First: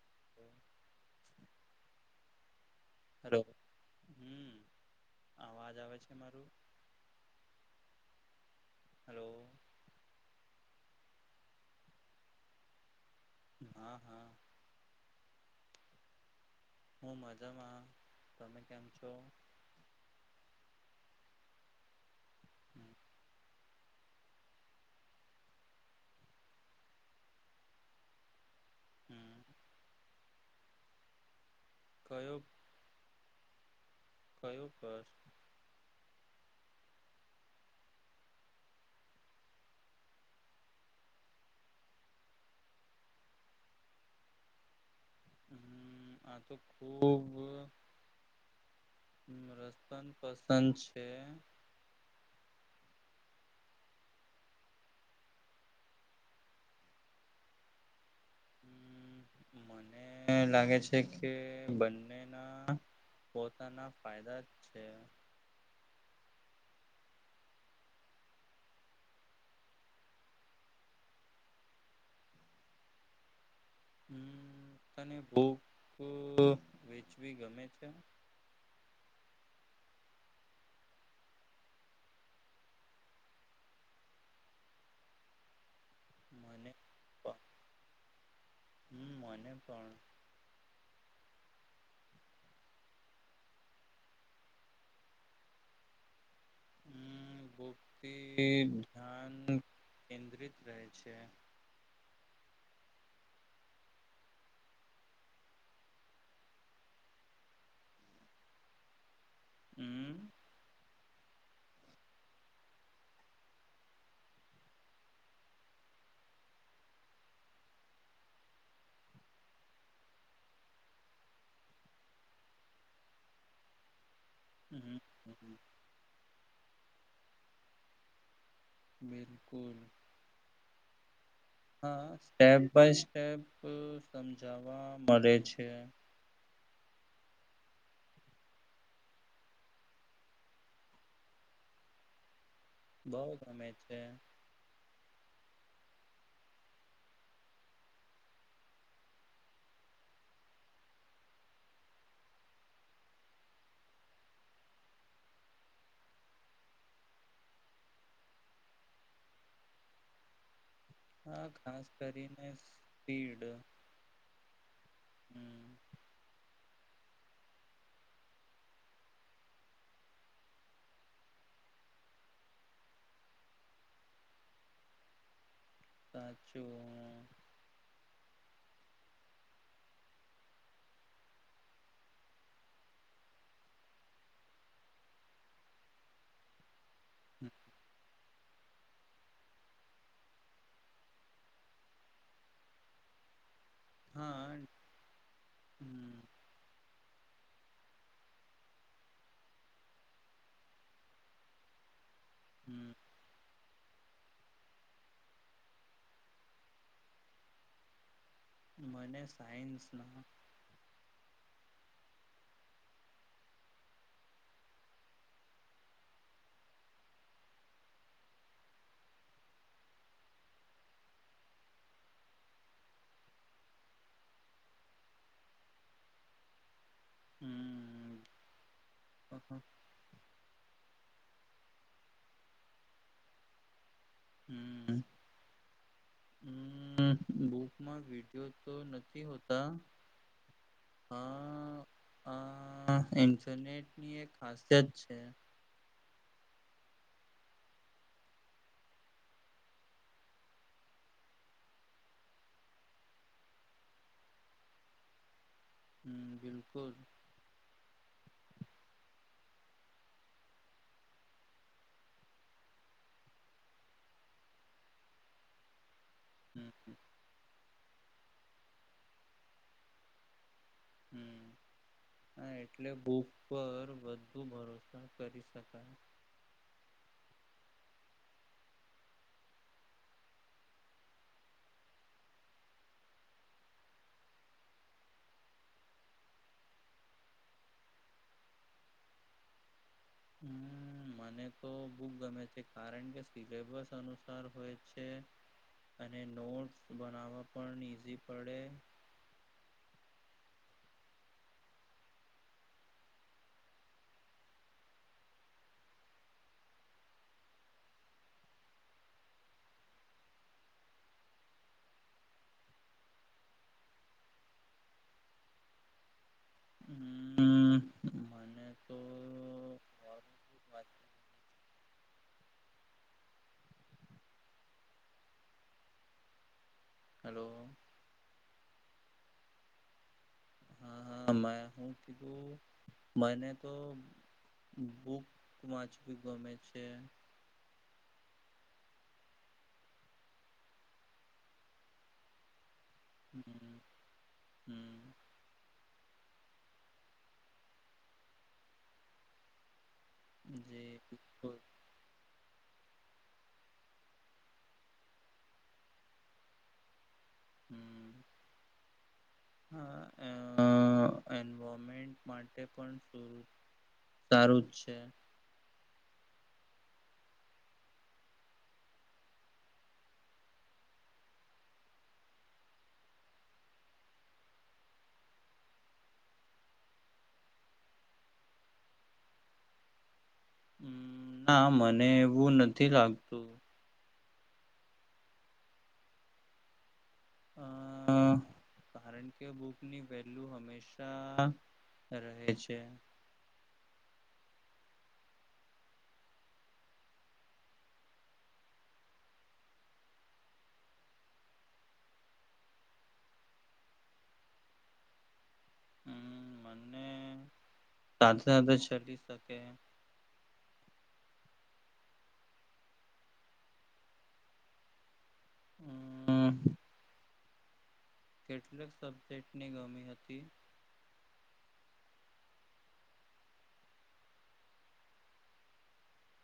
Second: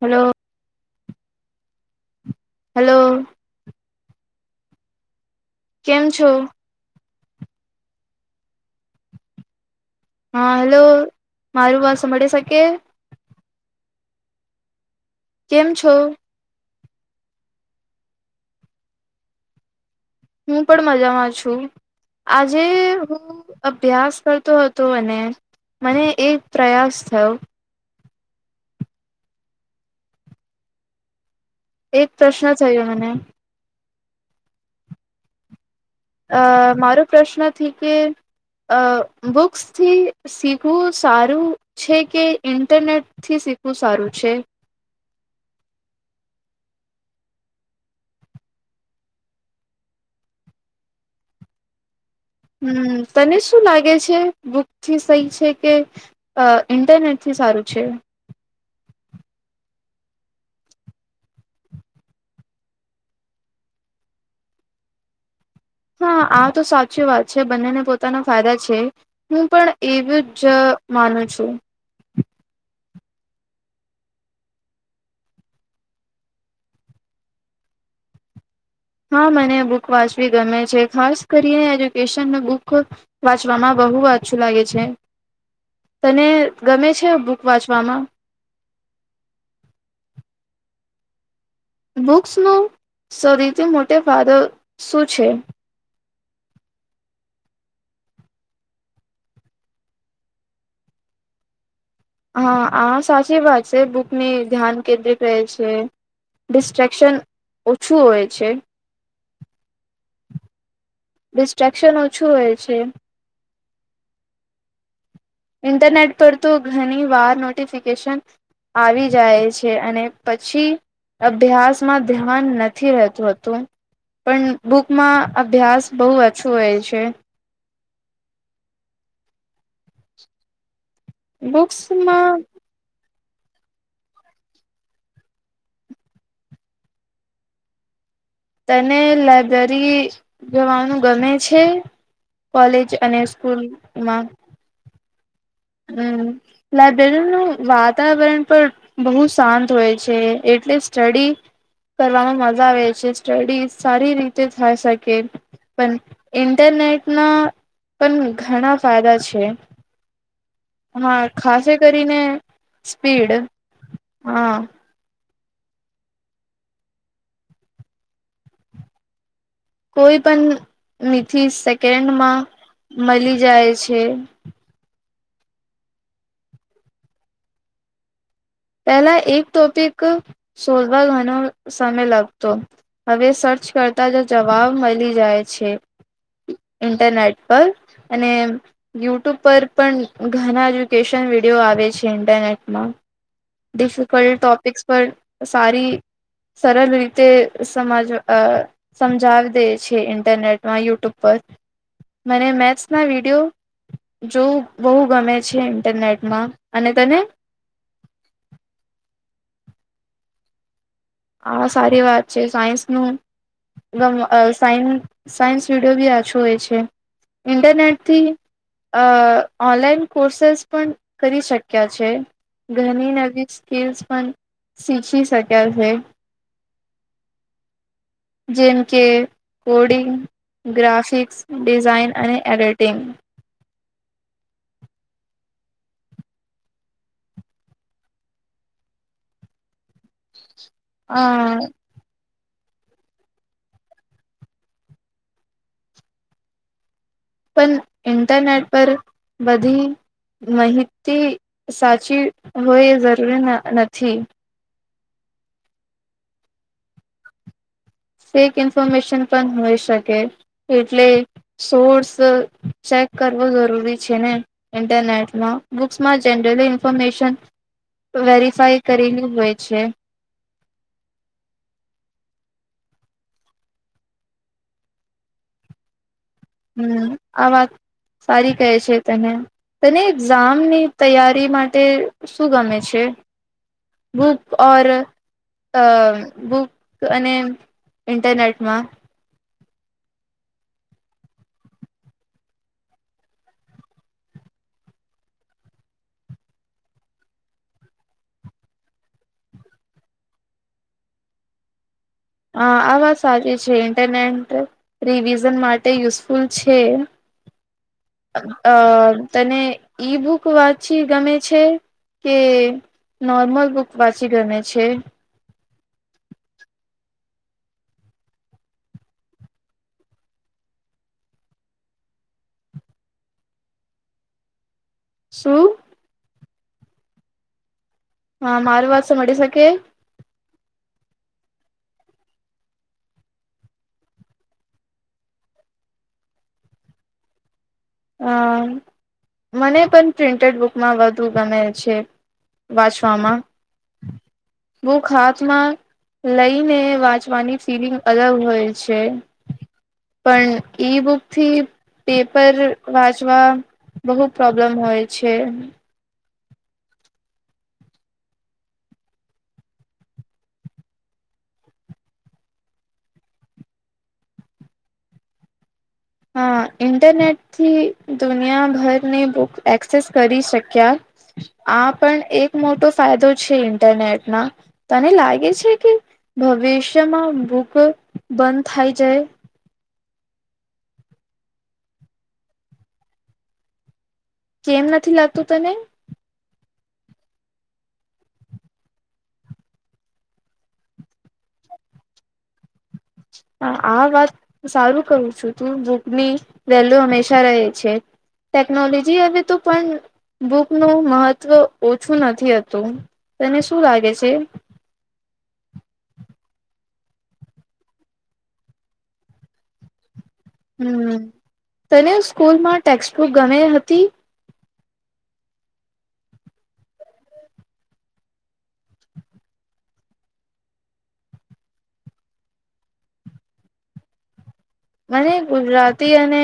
Hello hello. હમ્મ. અવાજ આવે કેમ છે છો મારું. હલો હા હેલો મારું વાત સાભળી શકે? હા હા. કેમ છો? હું મજામાં. તમે કેમ છો? હું પણ મજામાં છું. આજે હું અભ્યાસ કરતો હતો અને મને એક પ્રયાસ થયો. હમ્મ એક કયો પ્રશ્ન થયો મને. કયો પ્રશ્ન? અ મારો પ્રશ્નથી કે અ બુક્સથી શીખવું સારું છે કે ઇન્ટરનેટથી શીખવું સારું છે? હમ આ તો ખુબ રસ્તા ન પસંદ છે. હમ તને શું લાગે છે બુકથી સહી છે કે ઇન્ટરનેટથી સારું છે? મને લાગે છે કે બંનેના પોતાના ફાયદા છે. હા આ તો સાચી વાત છે બંનેને પોતાના ફાયદા છે હું પણ એવું જ માનું છું. હમ તને બુક વેચવી ગમે છે? હા મને બુક વાંચવી ગમે છે ખાસ કરીને એજ્યુકેશન બુક વાંચવામાં બહુ વાચુ લાગે છે. તને મને ગમે છે બુક વાંચવામાં? હમ મને પણ બુક્સનો સરીથી મોટે ફાયદો શું છે. હમ બુકથી ધ્યાન કેન્દ્રિત રહે છે. હા આ સાચી વાત છે બુકની ધ્યાન કેન્દ્રિત રહેે છે ડિસ્ટ્રકશન ઓછું હોય છે. હમ્મ. ડિસ્ટ્રેક્શન ઓછું હોય છે. ઇન્ટરનેટ પર તો ઘણી વાર નોટિફિકેશન આવી જાય છે અને પછી અભ્યાસમાં ધ્યાન નથી રહેતું હતું. પણ બુક હમ માં અભ્યાસ બહુ ઓછો હોય છે. છે. બિલકુલ. હા બુક્સમાં સ્ટેપ બાય સ્ટ [inaudible] સમજાવા મળે છે. તને લાઈબ્રેરી જવાનું ગમે છે. કોલેજ અને બહુ ગમે છે સ્કૂલમાં. હમ લાયબ્રેરીનું વાતાવરણ પણ બહુ શાંત હોય છે એટલે સ્ટડી કરવામાં મજા આવે છે સ્ટડી સારી રીતે થઈ શકે પણ ઇન્ટરનેટના પણ ઘણા ફાયદા છે. હા ખાશે કરીને સ્પીડ હા. હમ કોઈ પણ નીધિ સેકન્ડમાં મળી જાય છે. સાચું હ. પહેલા એક ટોપિક સોધવા ઘણો સમય લાગતો હવે સર્ચ કરતા જ જવાબ મળી જાય છે. ઇન્ટરનેટ પર અને. યુટ્યુબ પર પણ ઘણા એજ્યુકેશન વિડીયો આવે છે ઇન્ટરનેટમાં. ડિફિકલ્ટ હા ટોપિક્સ પર. સારી હમ સરળ રીતે સમજ સમજાવી દે છે ઇન્ટરનેટમાં યુટ્યુબ પર. મને મેથસ હમ ના વિડીયો. જોવું બહુ ગમે છે ઇન્ટરનેટમાં અને તને. મને સાયન્સ ના. આ સારી વાત છે સાયન્સનું સાય સાયન્સ વિડીિયો બી આછો હોય છે ઇન્ટરનેટથી અ ઓનલાઈન કોર્સેસ પણ કરી શક્યા છે ઘણી નવી સ્કીલ્સ પણ શીખી શક્યા છે. હમ. જેમ કે કોડિંગ ગ્રાફિક્સ ડિઝાઇન અને એડિટિંગ. હમ. હ બુકમાં વિડીયો તો નથી હોતા. હ [unintelligible] અ ઇન્ફરનેટ ની એક ખાસિયત છે. પણ ઈન્ટરનેટ પર બધી માહિતી સાચી હોય જરૂરી નથી. હ બલકુલ. ફેક ઇન્ફોર્મેશન પણ હોય શકે એટલે સોર્સ ચેક કરવો જરૂરી છે ને ઇન્ટરનેટમાં. માં હમ જનરલી ઇન્ફોર્મેશન. વેરિફાઈ કરેલી હોય છે. હમ હા એટલે બૂક પર બુ ભરોસા કરી શકાય. હમ આ વાત સારી કહે છે તને તને એક્ઝામની તૈયારી માટે શું ગમે છે બુક ઓર અ બુક અને ઇન્ટરનેટમાં. હમ મને તો બુક ગમે છે કારણ કે સિલેબસ અનુસાર હોય છે અને નોટસ બનાવવા પણ ઈઝી પડે. અ આ વાત સાચી છે ઇન્ટરનેટ રિવિઝન માટે યુઝફુલ છે અ તને ઈ બુક વાંચી ગમે છે કે નોર્મલ બુક વાંચી ગમે છે. હમ મને તો શું. હલો. હા માર વાત સાંભળી શકે. હા હા મે હું કીધું મને તો બુક વાંચવી ગમે છે. હ મને પણ પ્રિન્ટેડ બુકમાં વધુ ગમે છે. વાંચવામાં હમ ભૂખ હમ હાથમાં. લઈને વાંચવાની ફિલિંગ અલગ હોય છે. પણ જે ઈ બુક થી પેપર. વાંચવા બહુ પ્રોબ્લેમ હોય છે. હમ હા એમેન્ટ માટે પણ સારું છે. હા ઇન્ટરનેટથી દુનિયાભરની બુક એક્સેસ કરી શક્યા આ પણ એક મોટો ફાયદો છે ઇન્ટરનેટના તને લાગે છે કે ભવિષ્યમાં બુક બંધ થઈ જાય હ ના મને એવું નથી લાગતું. કેમ નથી લાગતું તને. અ કારણ કે બુક ની વેલ્યુ હંમેશા રહે છે. હ આ વાત સારું કરું છું તું બુકની વેલ્યુ હંમેશા રહે છે ટેકનોલોજી હવે તો પણ બુકનું મહત્ત્વ ઓછું નથીથતું તને શું લાગે છે. હમ મને સાથે સાથે ચલી શકે. હમ તને સ્કૂલમાં ટેક્સ્ટબુક ગમે હતી. હમ્મ કેટલાક સબ્જેક્ટની ગમી હતી. મને ગુજરાતી અને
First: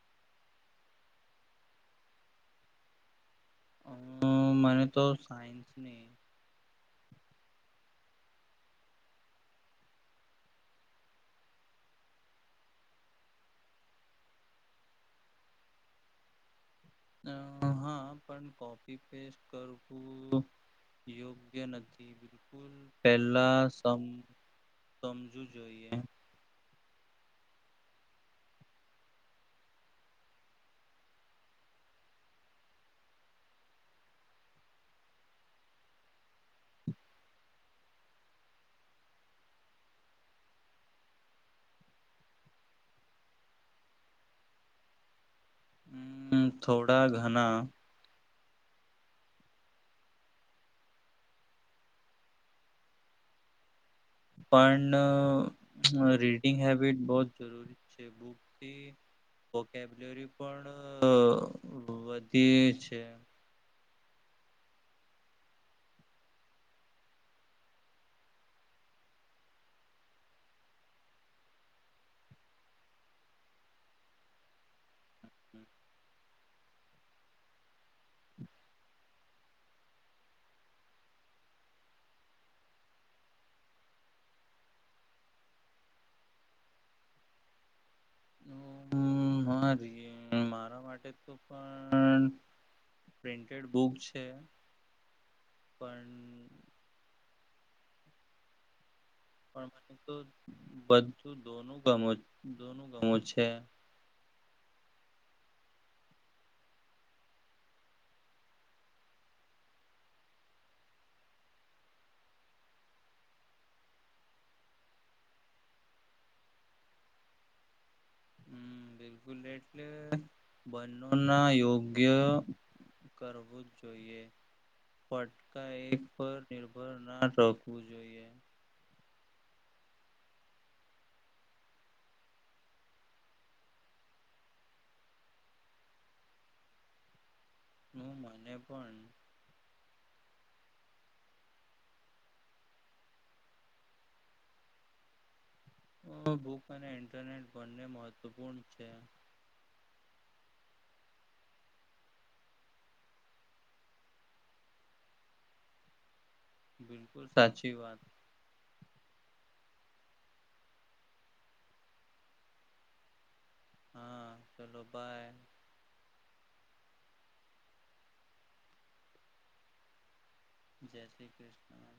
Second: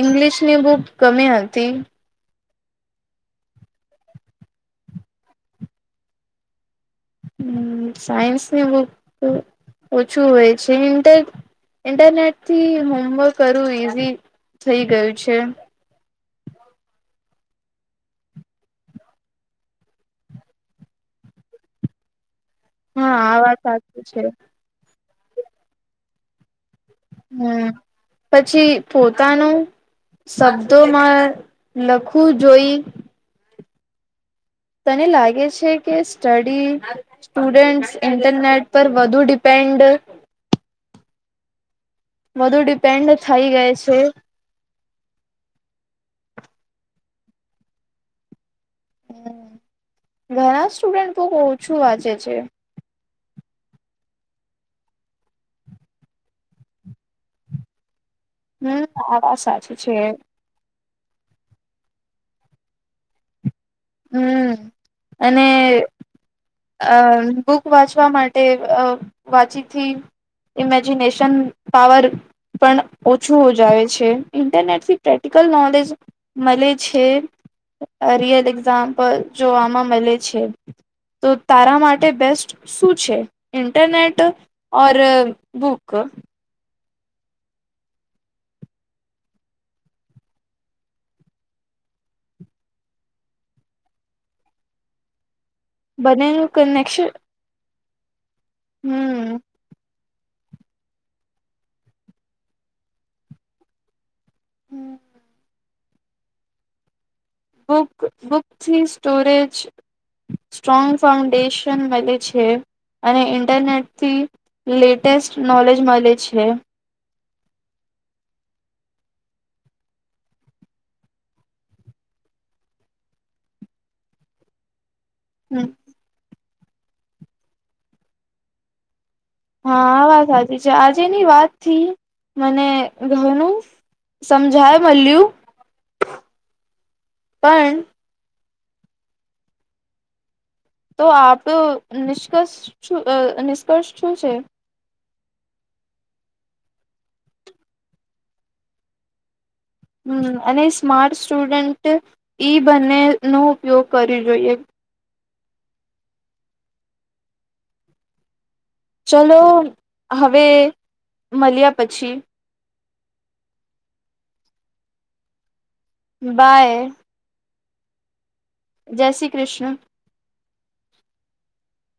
ઇંગ્લિશની બુક ગમી હતી. અ મને તો સાયન્સ ની હમ્મ સાયન્સની બુક ઓછું હોય છે ઇન્ટર ઇન્ટરનેટ થી હોમવર્ક કરવું ઈઝી થઇ ગયું છે. અ હા પણ કોપી પેસ્ટ કરવું યોગ્ય નથી બિલકુલ. હા આ વાત પેલા સમ સાચી છે સમજવું જોઈએ. હમ્મ પછી પોતાનું શબ્દોમાં લખવું જોઈ. તને લાગે છે કે સ્ટડી સ્ટુડન્ટ્સ ઇન્ટરનેટ પર વધુ ડિપેન્ડ. વધુ ડિપેન્ડ થઈ ગઈ છે. હમ થોડા ઘણા. હ ઘણા સ્ટુડન્ટ બહુ ઓછું વાંચે છે. પણ રીડિંગ હેબિટ બો જરૂરી. છે હમ બુકથી આ વાત સાચી છે વોકેબલેરી પણ. વધી છે. હમ્મ અને અ બુક વાંચવા માટે વાંચીથી ઇમેજિનેશન પાવર પણ ઓછું હો જ આવે છે ઇન્ટરનેટથી. Practical knowledge. મળે છે. અ [unintelligible] જોવામાં મળે છે તો તારા માટે બેસ્ટ શું છે ઇન્ટરનેટ ઓર બુક. મારી મારા માટે તો પ્રિન્ટડ બુક છે. પણ બનેનું કન્નેકશન [inaudible] તો બધું દોનું ગમો દોનું ગમો છે. બુક બુકથી સ્ટોરેજ સ્ટ્રોંગ ફાઉન્ડેશન મળે છે અને ઇન્ટરનેટથી લેટેસ્ટ નોલેજ મળે છે. હમ બિલકુલ એટલે બંનો ના યોગ્ય કરવું જ જોઈએ. ફટકા એક પર. નિર્ભર ના રોહવું જોઈએ. હા વાત સાચી છે આજેની વાત થી મને ઘણું સમજાય મળ્યું. પણ હું મને. પણ તો આપ નિષ્કર્ષ નિષ્કર્ષ શું છે. બુક અને ઇન્ટરનેટ બંને મહત્વપૂર્ણ છે. હમ્મ અને સ્માર્ટ સ્ટુડન્ટ ઈ બંને નો ઉપયોગ કરવ બિલકુલ સાચી વાત. ચલો હવે મળ્યા પછી. હા ચાલો બાય. બાય. જય શ્રી કૃષ્ણ. જય શ્રી કૃષ્ણ.